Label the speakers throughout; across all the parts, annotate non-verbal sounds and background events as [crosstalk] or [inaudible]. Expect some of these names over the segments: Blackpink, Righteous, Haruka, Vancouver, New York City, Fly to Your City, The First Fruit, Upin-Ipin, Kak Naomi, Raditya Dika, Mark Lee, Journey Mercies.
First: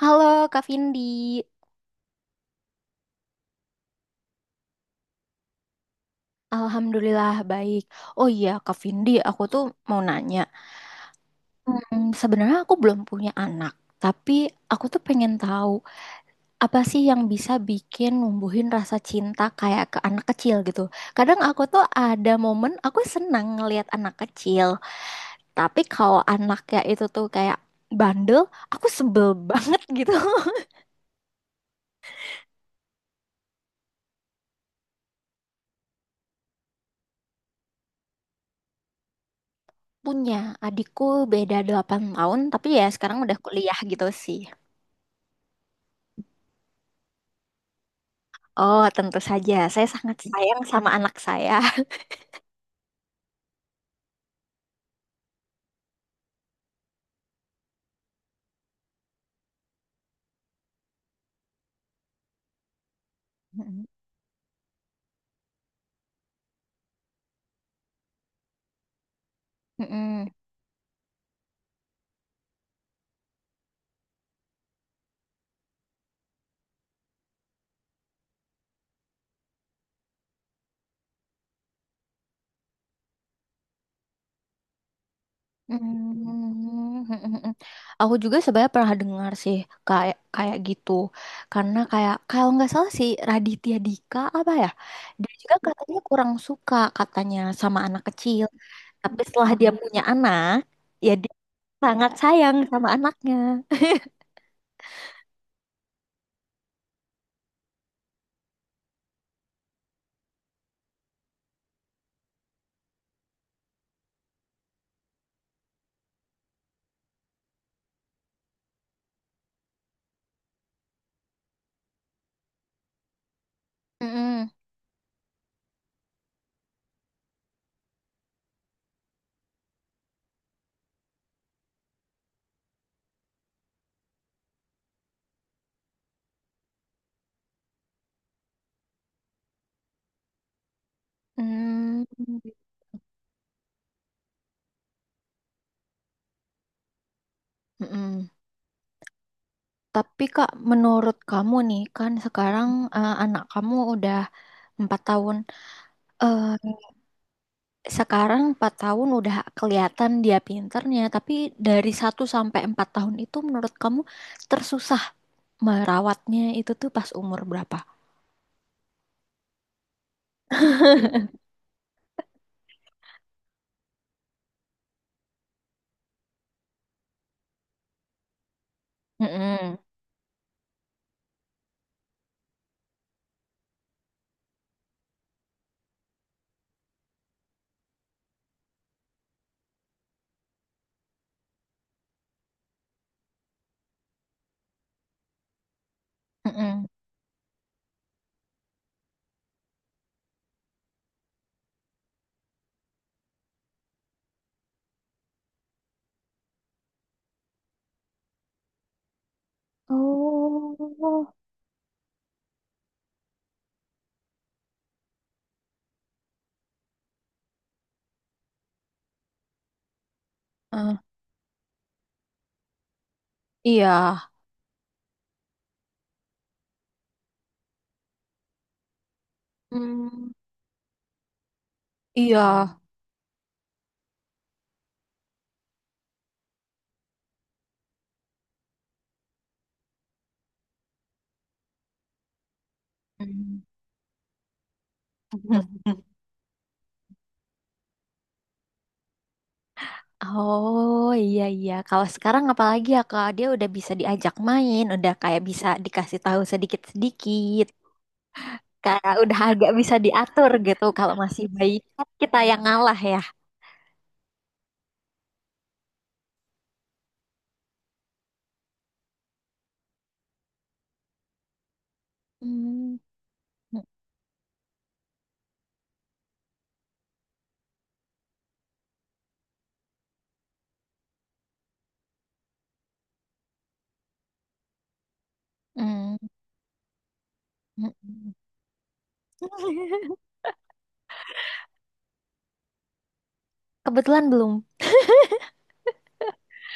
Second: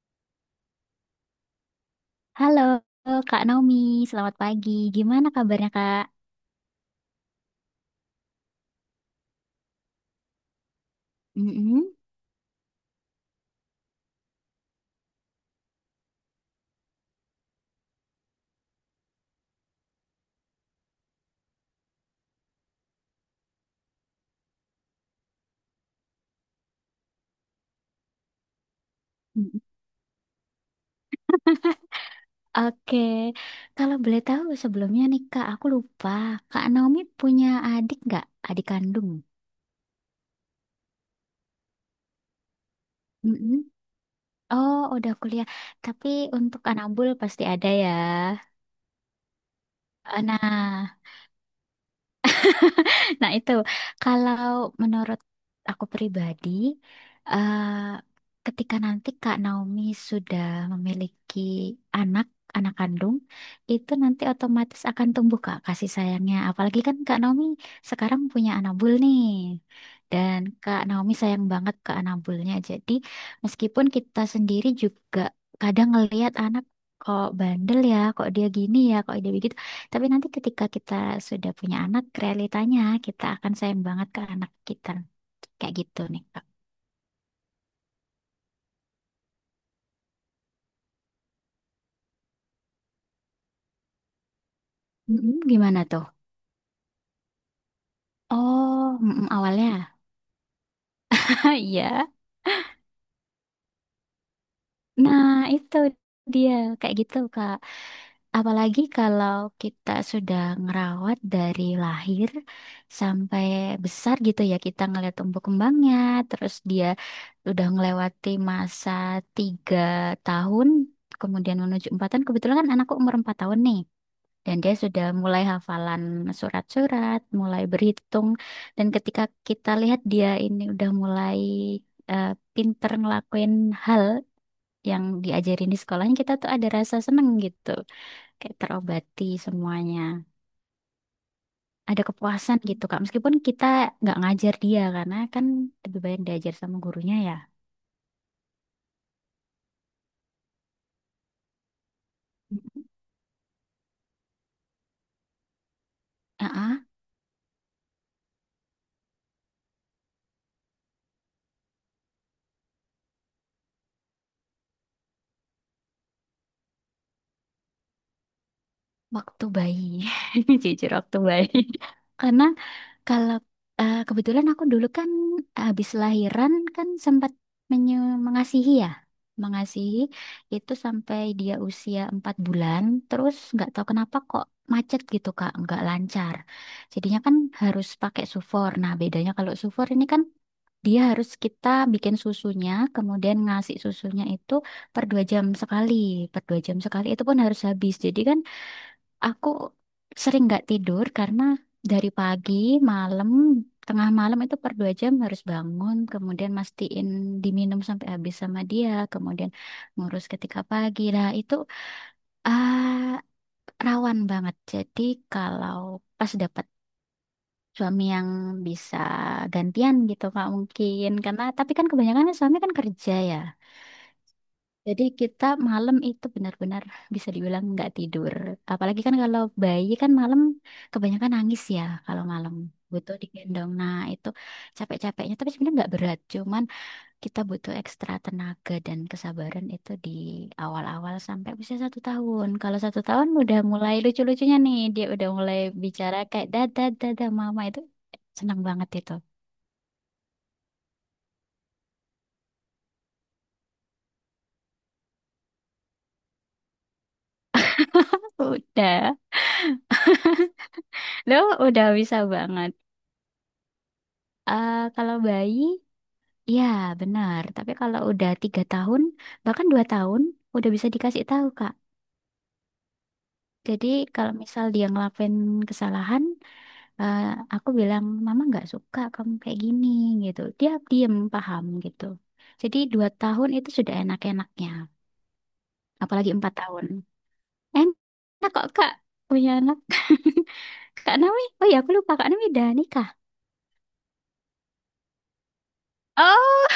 Speaker 1: Halo Kak Vindi,
Speaker 2: Halo Kak Naomi, selamat pagi. Gimana kabarnya Kak?
Speaker 1: Alhamdulillah baik. Oh iya Kak Vindi, aku tuh mau nanya.
Speaker 2: Mm-mm.
Speaker 1: Sebenarnya aku belum punya anak, tapi aku tuh pengen tahu apa sih yang bisa bikin numbuhin rasa cinta kayak ke anak kecil gitu. Kadang aku tuh ada momen aku senang ngelihat anak kecil, tapi kalau anaknya itu tuh kayak bandel, aku sebel
Speaker 2: [laughs]
Speaker 1: [laughs]
Speaker 2: Mm-mm.
Speaker 1: banget gitu.
Speaker 2: Oke, kalau boleh tahu sebelumnya nih Kak, aku lupa. Kak Naomi punya adik nggak? Adik kandung?
Speaker 1: Punya adikku beda 8 tahun, tapi ya sekarang udah
Speaker 2: Mm-mm.
Speaker 1: kuliah gitu sih.
Speaker 2: Oh, udah kuliah. Tapi untuk anak bul pasti ada ya.
Speaker 1: Oh, tentu saja. Saya sangat
Speaker 2: Eh,
Speaker 1: sayang sama
Speaker 2: Nah,
Speaker 1: anak saya.
Speaker 2: Nah, itu kalau menurut aku pribadi, eh, ketika nanti Kak Naomi sudah memiliki anak, anak kandung, itu nanti otomatis akan tumbuh Kak kasih sayangnya. Apalagi kan Kak Naomi sekarang punya anak bul nih.
Speaker 1: Mm-mm.
Speaker 2: Dan Kak Naomi sayang banget ke anak bulnya. Jadi, meskipun kita sendiri juga kadang ngelihat anak kok bandel ya, kok dia gini ya, kok dia begitu. Tapi nanti ketika kita sudah punya anak, realitanya kita akan sayang banget ke anak kita. Kayak gitu nih, Kak.
Speaker 1: Mm-mm. Mm-mm. Aku juga sebenarnya pernah dengar sih kayak kayak gitu. Karena kayak kalau nggak salah sih Raditya Dika apa ya? Dia
Speaker 2: Mm-mm,
Speaker 1: juga
Speaker 2: gimana
Speaker 1: katanya
Speaker 2: tuh?
Speaker 1: kurang suka katanya sama anak kecil.
Speaker 2: Oh,
Speaker 1: Tapi
Speaker 2: mm-mm,
Speaker 1: setelah dia
Speaker 2: awalnya.
Speaker 1: punya anak, ya dia
Speaker 2: [laughs] Iya.
Speaker 1: sangat sayang sama anaknya. [laughs]
Speaker 2: Nah, itu dia. Kayak gitu, Kak. Apalagi kalau kita sudah ngerawat dari lahir sampai besar gitu ya, kita ngeliat tumbuh kembangnya, terus dia udah ngelewati masa 3 tahun, kemudian menuju 4 tahun. Kebetulan kan anakku umur 4 tahun nih.
Speaker 1: Mm-mm.
Speaker 2: Dan dia sudah mulai hafalan surat-surat, mulai berhitung. Dan ketika kita lihat dia ini udah mulai eh, pinter ngelakuin hal yang diajarin di sekolahnya, kita tuh ada rasa seneng gitu. Kayak terobati semuanya. Ada
Speaker 1: Mm.
Speaker 2: kepuasan gitu, Kak. Meskipun kita nggak ngajar dia, karena kan lebih banyak diajar sama gurunya ya.
Speaker 1: Mm-mm. Tapi Kak, menurut kamu nih kan sekarang anak kamu udah 4 tahun. Eh,
Speaker 2: Ah,
Speaker 1: Sekarang 4 tahun udah kelihatan dia pinternya, tapi dari 1 sampai 4 tahun itu menurut kamu tersusah merawatnya itu tuh pas umur berapa?
Speaker 2: Waktu bayi. [laughs] Jujur waktu bayi. [laughs] Karena kalau kebetulan aku dulu kan habis lahiran kan sempat mengasihi ya,
Speaker 1: Mm-mm.
Speaker 2: mengasihi itu sampai dia usia 4 bulan, terus nggak tahu kenapa kok macet gitu Kak, nggak lancar. Jadinya kan harus pakai sufor. Nah, bedanya kalau sufor ini kan dia harus kita bikin susunya, kemudian ngasih susunya itu per 2 jam sekali, per 2 jam
Speaker 1: Mm-mm.
Speaker 2: sekali itu pun harus habis. Jadi kan aku sering nggak tidur karena dari pagi, malam, tengah malam itu per 2 jam harus bangun, kemudian mastiin diminum sampai habis sama dia, kemudian ngurus ketika pagi. Nah,
Speaker 1: Oh,
Speaker 2: itu ah, rawan banget. Jadi kalau pas dapat suami yang bisa gantian gitu Kak,
Speaker 1: Eh,
Speaker 2: mungkin karena tapi kan kebanyakan kan suami kan kerja ya.
Speaker 1: iya.
Speaker 2: Jadi kita malam itu benar-benar bisa dibilang nggak tidur. Apalagi kan kalau bayi kan
Speaker 1: Mm.
Speaker 2: malam kebanyakan nangis ya, kalau malam
Speaker 1: Iya.
Speaker 2: butuh digendong. Nah itu capek-capeknya tapi sebenarnya nggak berat. Cuman kita butuh ekstra tenaga dan kesabaran itu di awal-awal sampai usia 1 tahun. Kalau 1 tahun udah
Speaker 1: Mm.
Speaker 2: mulai lucu-lucunya nih, dia udah mulai bicara
Speaker 1: [laughs]
Speaker 2: kayak dada dada mama, itu senang banget itu.
Speaker 1: Oh iya iya. Kalau sekarang apalagi ya kalau dia udah bisa diajak main, udah kayak bisa dikasih tahu sedikit-sedikit. Kayak
Speaker 2: Udah,
Speaker 1: udah agak bisa diatur gitu, kalau
Speaker 2: lo
Speaker 1: masih bayi
Speaker 2: udah
Speaker 1: kan
Speaker 2: bisa
Speaker 1: kita yang
Speaker 2: banget.
Speaker 1: ngalah ya.
Speaker 2: Kalau bayi, iya, benar. Tapi kalau udah 3 tahun, bahkan 2 tahun, udah bisa dikasih tahu, Kak.
Speaker 1: Hmm.
Speaker 2: Jadi kalau misal dia ngelakuin kesalahan, eh, aku bilang, Mama nggak suka kamu kayak gini, gitu. Dia diem, paham, gitu. Jadi 2 tahun itu sudah enak-enaknya.
Speaker 1: Mm,
Speaker 2: Apalagi 4 tahun.
Speaker 1: mm, mm.
Speaker 2: Enak kok, Kak. Punya anak.
Speaker 1: [laughs]
Speaker 2: [laughs] Kak Naomi, oh ya aku lupa, Kak Naomi udah nikah.
Speaker 1: Kebetulan belum
Speaker 2: Oh,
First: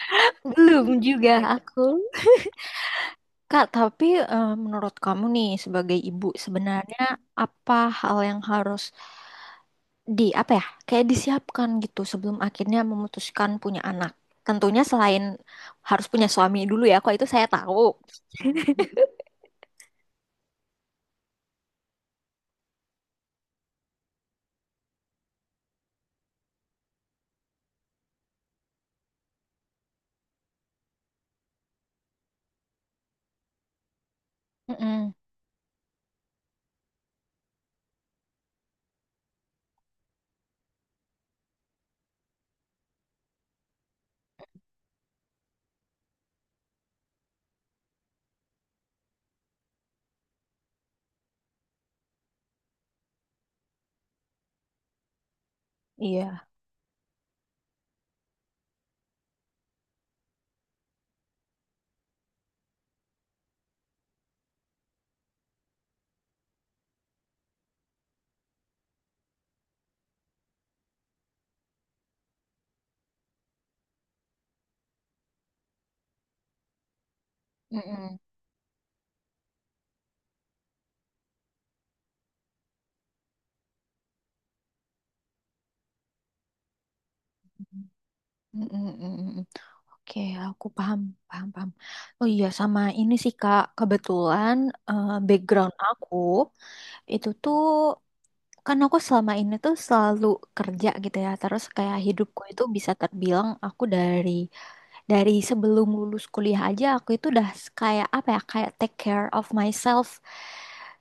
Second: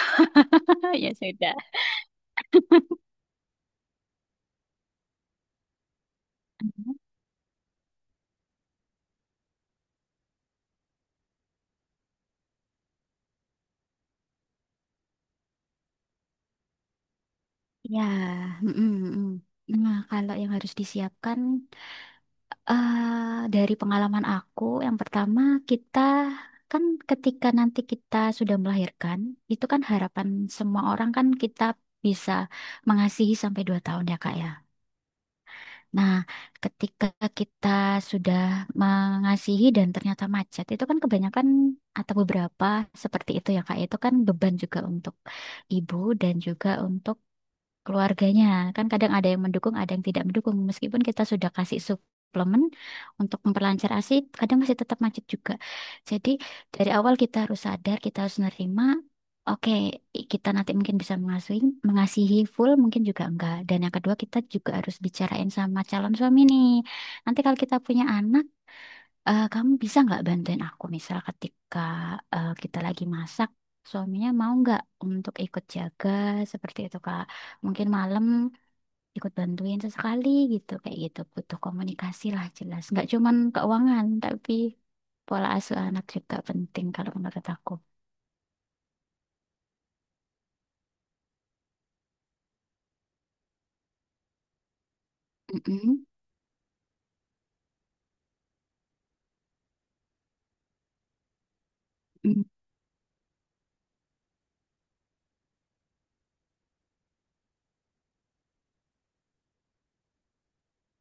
Speaker 2: [laughs]
Speaker 1: belum
Speaker 2: ya sudah.
Speaker 1: juga aku Kak, tapi menurut kamu nih sebagai ibu, sebenarnya apa hal yang harus di apa ya, kayak disiapkan gitu sebelum akhirnya memutuskan punya anak, tentunya selain harus punya suami dulu ya, kok itu saya tahu.
Speaker 2: Ya, mm, mm, mm. Nah, kalau yang harus disiapkan, dari pengalaman aku, yang pertama kita kan ketika nanti kita sudah melahirkan, itu kan harapan semua orang kan kita bisa mengasihi sampai 2 tahun ya Kak ya.
Speaker 1: Mm-mm.
Speaker 2: Nah, ketika kita sudah mengasihi dan ternyata macet, itu kan kebanyakan atau beberapa seperti itu ya Kak. Itu kan beban juga untuk ibu dan juga untuk keluarganya. Kan kadang ada yang mendukung, ada yang tidak mendukung. Meskipun kita sudah kasih suplemen untuk memperlancar ASI, kadang masih tetap macet juga. Jadi
Speaker 1: Iya.
Speaker 2: dari awal kita harus sadar, kita harus nerima. Oke, kita nanti mungkin bisa mengasuhi, mengasihi full, mungkin juga enggak. Dan yang kedua, kita juga harus bicarain sama calon suami nih. Nanti kalau kita punya anak, kamu bisa nggak bantuin aku misal ketika kita lagi masak, suaminya mau nggak untuk ikut jaga, seperti itu Kak. Mungkin
Speaker 1: Mm-mm.
Speaker 2: malam ikut bantuin sesekali gitu, kayak gitu. Butuh komunikasi lah, jelas. Nggak cuman keuangan tapi pola asuh anak juga penting kalau menurut aku.
Speaker 1: Mm-mm, mm-mm. Oke, aku paham, paham, paham. Oh iya, sama ini sih Kak, kebetulan background
Speaker 2: Mm-mm.
Speaker 1: aku itu tuh, kan aku selama ini tuh selalu kerja gitu ya. Terus kayak hidupku
Speaker 2: Mm.
Speaker 1: itu bisa terbilang aku dari sebelum lulus kuliah aja aku itu udah kayak apa ya, kayak take care of myself.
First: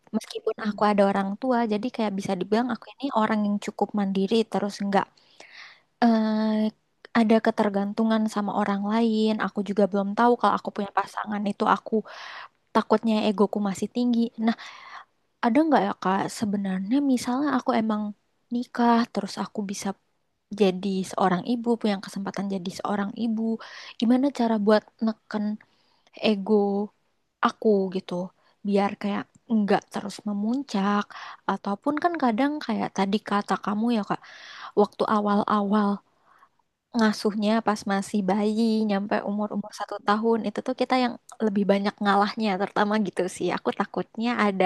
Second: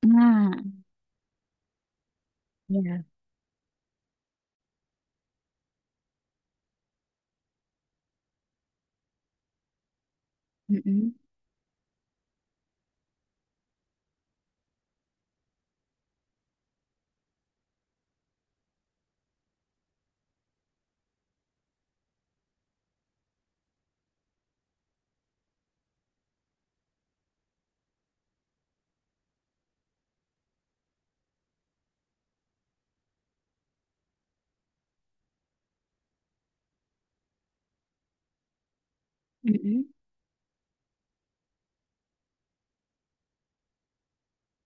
Speaker 2: Nah,
Speaker 1: Meskipun aku ada orang tua, jadi kayak bisa dibilang aku ini
Speaker 2: ya.
Speaker 1: orang yang cukup mandiri, terus nggak eh ada ketergantungan sama orang lain. Aku juga belum tahu kalau aku punya
Speaker 2: Mm-mm.
Speaker 1: pasangan itu, aku takutnya egoku masih tinggi. Nah, ada nggak ya Kak, sebenarnya misalnya aku emang nikah terus aku bisa jadi seorang ibu, punya kesempatan jadi seorang ibu. Gimana cara buat neken ego aku gitu biar kayak nggak terus memuncak, ataupun kan kadang kayak tadi kata kamu ya Kak, waktu awal-awal ngasuhnya pas masih bayi nyampe umur-umur
Speaker 2: Mm-mm.
Speaker 1: 1 tahun itu tuh kita yang lebih banyak ngalahnya, terutama gitu sih aku takutnya ada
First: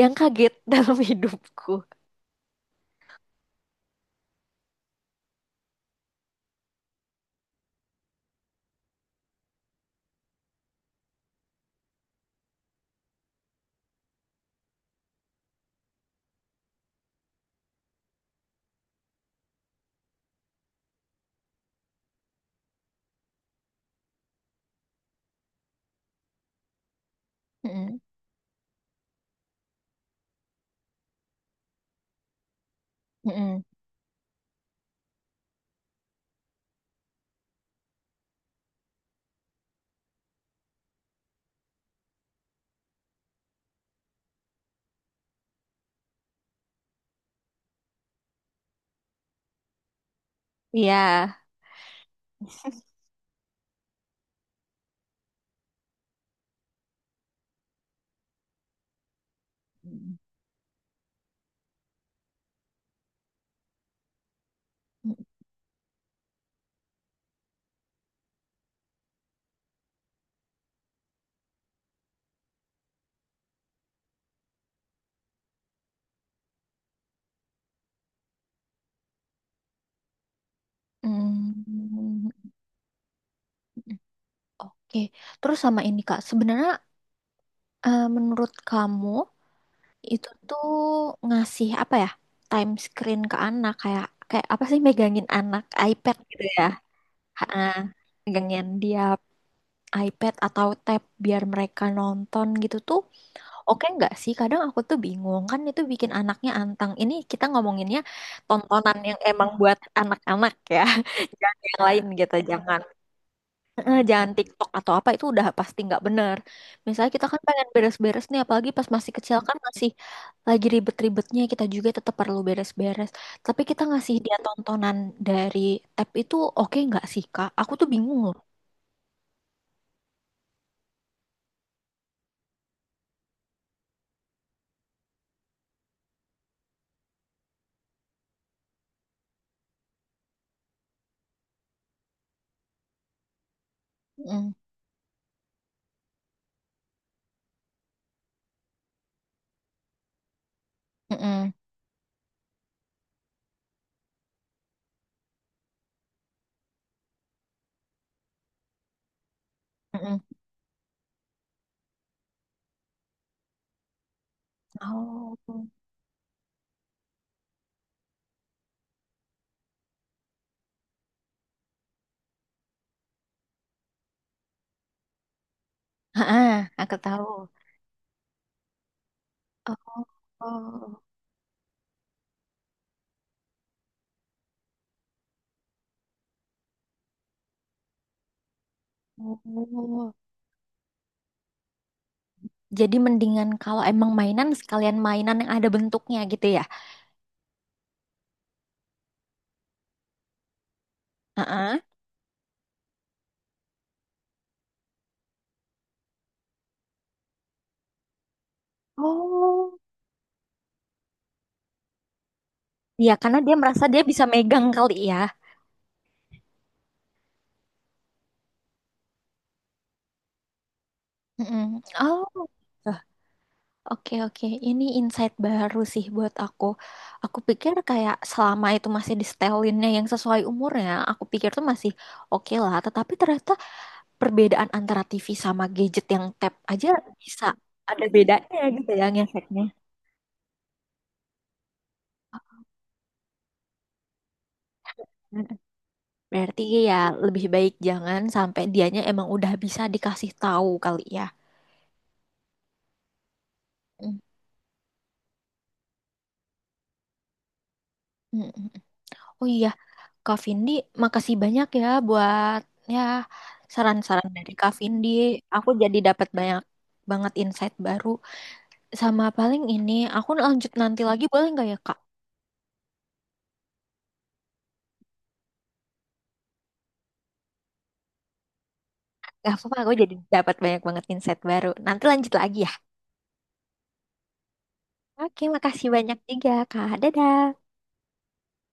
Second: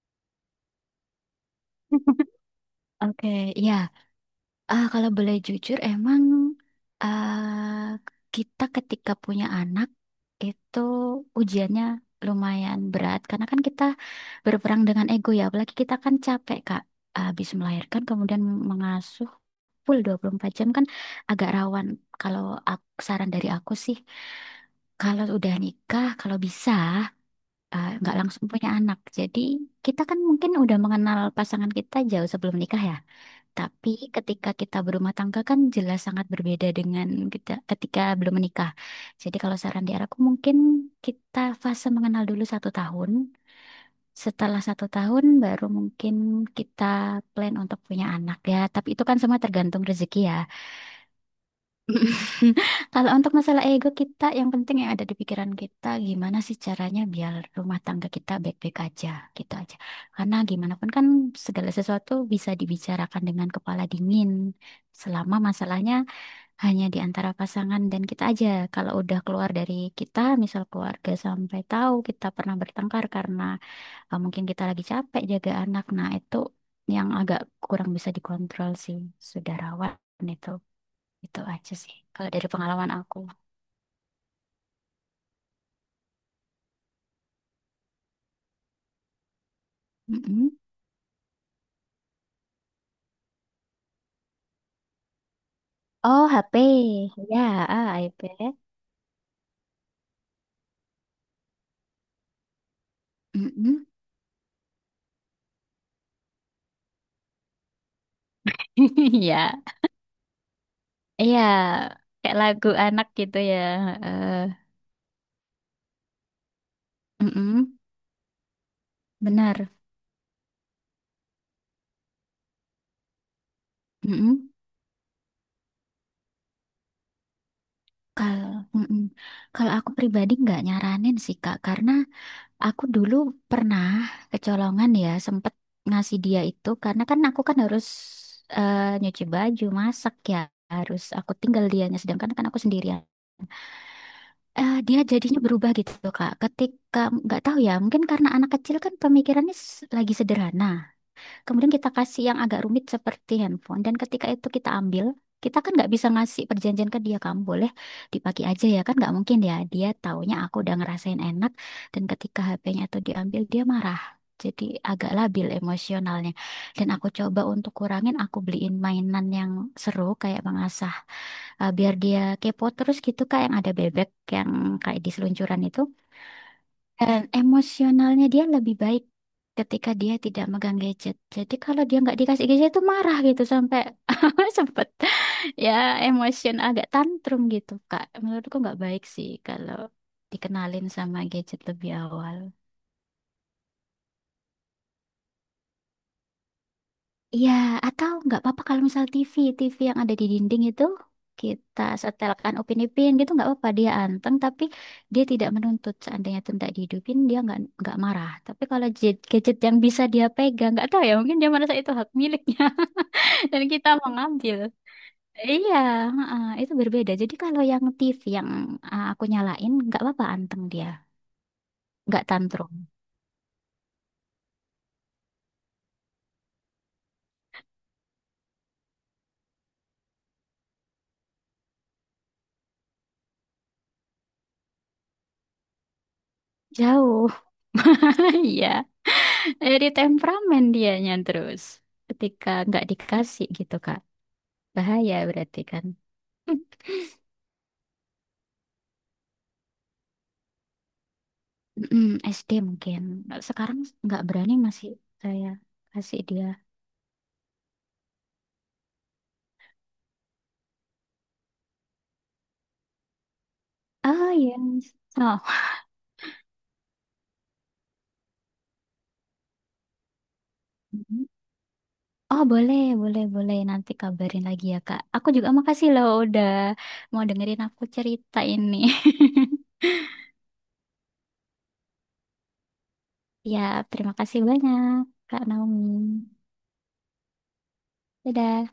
Speaker 1: yang kaget [laughs] dalam hidupku.
Speaker 2: [laughs] Oke, ya. Kalau boleh jujur, emang ah, kita ketika punya anak itu ujiannya lumayan berat karena kan kita berperang dengan ego ya, apalagi kita kan capek Kak. Habis melahirkan kemudian mengasuh full 24 jam kan agak rawan. Kalau saran dari aku sih, kalau udah nikah, kalau bisa
Speaker 1: Mm-mm.
Speaker 2: nggak langsung punya anak. Jadi kita kan mungkin udah mengenal pasangan kita jauh sebelum nikah ya.
Speaker 1: Mm-mm.
Speaker 2: Tapi ketika kita berumah tangga kan jelas sangat berbeda dengan kita ketika belum menikah. Jadi kalau saran di aku mungkin kita fase mengenal dulu 1 tahun. Setelah 1 tahun baru mungkin kita plan untuk punya anak ya. Tapi itu kan semua tergantung rezeki ya.
Speaker 1: Iya.
Speaker 2: [laughs] Kalau untuk masalah ego kita, yang penting yang ada di pikiran kita, gimana sih caranya biar rumah tangga kita baik-baik aja, gitu aja.
Speaker 1: Mm.
Speaker 2: Karena gimana pun kan segala sesuatu bisa dibicarakan dengan kepala dingin, selama masalahnya hanya di antara pasangan dan kita aja. Kalau udah keluar dari kita, misal keluarga sampai tahu kita pernah bertengkar karena mungkin kita lagi capek jaga anak, nah itu yang agak kurang bisa dikontrol sih, saudarawan itu. Itu aja sih.
Speaker 1: Mm.
Speaker 2: Kalau dari pengalaman aku.
Speaker 1: Oke, terus sama ini Kak, sebenarnya menurut kamu itu
Speaker 2: Mm-mm.
Speaker 1: tuh ngasih apa ya? Time screen ke anak kayak kayak apa sih, megangin anak iPad
Speaker 2: Oh,
Speaker 1: gitu
Speaker 2: HP.
Speaker 1: ya? Ha,
Speaker 2: Ya, iPad.
Speaker 1: megangin dia iPad atau tab biar mereka nonton gitu tuh oke
Speaker 2: Mm-mm.
Speaker 1: nggak sih? Kadang aku tuh bingung, kan itu bikin anaknya antang. Ini kita ngomonginnya tontonan
Speaker 2: [laughs]
Speaker 1: yang emang
Speaker 2: Iya.
Speaker 1: buat anak-anak ya, [laughs]
Speaker 2: Iya.
Speaker 1: jangan yang lain gitu,
Speaker 2: Kayak lagu
Speaker 1: jangan
Speaker 2: anak gitu ya.
Speaker 1: eh, jangan
Speaker 2: Eh,
Speaker 1: TikTok atau apa, itu udah pasti nggak bener. Misalnya kita kan pengen
Speaker 2: mm-mm.
Speaker 1: beres-beres nih, apalagi pas masih kecil kan
Speaker 2: Benar.
Speaker 1: masih lagi ribet-ribetnya, kita juga tetap perlu beres-beres. Tapi kita ngasih dia
Speaker 2: Mm-mm.
Speaker 1: tontonan dari tab itu oke nggak sih Kak? Aku tuh bingung loh.
Speaker 2: Kalau mm-mm. Kalau aku pribadi nggak nyaranin sih Kak, karena aku dulu pernah kecolongan ya, sempet ngasih dia itu karena kan aku kan harus nyuci baju, masak ya, harus aku tinggal dianya sedangkan kan aku sendirian.
Speaker 1: Mm,
Speaker 2: Dia jadinya berubah gitu Kak. Ketika nggak tahu ya, mungkin karena anak kecil kan pemikirannya lagi sederhana.
Speaker 1: mm, mm,
Speaker 2: Kemudian kita kasih yang agak rumit seperti handphone. Dan ketika itu kita ambil, kita kan nggak bisa ngasih perjanjian ke dia. Kamu boleh dipakai aja ya kan? Nggak mungkin ya. Dia
Speaker 1: mm.
Speaker 2: taunya aku udah ngerasain enak. Dan ketika HP-nya itu diambil, dia marah. Jadi agak
Speaker 1: Oh,
Speaker 2: labil emosionalnya. Dan aku coba untuk kurangin, aku beliin mainan yang seru kayak mengasah. Biar dia kepo terus gitu Kak, yang ada bebek yang kayak di seluncuran itu.
Speaker 1: ah aku
Speaker 2: Dan
Speaker 1: tahu.
Speaker 2: emosionalnya dia lebih baik ketika
Speaker 1: Oh,
Speaker 2: dia tidak megang
Speaker 1: oh.
Speaker 2: gadget. Jadi kalau dia nggak dikasih gadget itu marah gitu sampai [laughs] sempet ya, emosion agak tantrum gitu Kak. Menurutku nggak baik sih kalau dikenalin sama gadget lebih awal.
Speaker 1: Jadi mendingan kalau emang mainan, sekalian mainan yang ada bentuknya gitu ya.
Speaker 2: Iya, atau nggak apa-apa kalau misal TV, TV yang ada di dinding itu
Speaker 1: Heeh.
Speaker 2: kita setelkan Upin-Ipin, gitu nggak apa-apa dia anteng, tapi dia tidak menuntut seandainya itu tidak dihidupin dia nggak marah. Tapi kalau gadget yang
Speaker 1: Oh,
Speaker 2: bisa dia pegang, nggak tahu ya, mungkin dia merasa itu hak miliknya
Speaker 1: ya karena
Speaker 2: [laughs]
Speaker 1: dia
Speaker 2: dan
Speaker 1: merasa
Speaker 2: kita
Speaker 1: dia
Speaker 2: mau
Speaker 1: bisa
Speaker 2: ngambil.
Speaker 1: megang kali ya.
Speaker 2: Iya, heeh, itu berbeda. Jadi kalau yang TV yang aku nyalain nggak apa-apa anteng dia,
Speaker 1: Mm-mm.
Speaker 2: nggak
Speaker 1: Oh,
Speaker 2: tantrum.
Speaker 1: eh, oke, oke. Ini insight baru sih buat aku. Aku pikir kayak selama itu masih di setelinnya yang sesuai umurnya, aku pikir tuh masih oke lah. Tetapi ternyata perbedaan antara TV sama gadget yang tap aja
Speaker 2: Jauh.
Speaker 1: bisa ada
Speaker 2: [laughs]
Speaker 1: bedanya
Speaker 2: Iya,
Speaker 1: gitu ya ngefeknya.
Speaker 2: jadi temperamen dianya terus ketika nggak dikasih gitu kan. Bahaya berarti kan.
Speaker 1: Berarti
Speaker 2: [clears throat]
Speaker 1: ya lebih baik jangan sampai, dianya emang udah bisa dikasih tahu kali ya.
Speaker 2: Mm, SD mungkin. Sekarang
Speaker 1: Mm,
Speaker 2: nggak berani masih saya kasih dia.
Speaker 1: mm, mm. Oh iya, Kak Vindi, makasih banyak ya buat ya, saran-saran
Speaker 2: Oh
Speaker 1: dari
Speaker 2: iya.
Speaker 1: Kak Vindi.
Speaker 2: Oh.
Speaker 1: Aku jadi dapat banyak banget insight baru. Sama paling ini, aku lanjut nanti lagi
Speaker 2: Mhm.
Speaker 1: boleh nggak ya Kak?
Speaker 2: Oh boleh, boleh, boleh. Nanti kabarin lagi ya Kak. Aku juga makasih loh udah mau dengerin aku cerita ini.
Speaker 1: Gak apa-apa,
Speaker 2: [laughs]
Speaker 1: aku jadi dapat banyak banget insight baru. Nanti lanjut lagi ya.
Speaker 2: Ya, terima kasih banyak Kak
Speaker 1: Oke,
Speaker 2: Naomi.
Speaker 1: makasih banyak juga, Kak. Dadah.
Speaker 2: Dadah.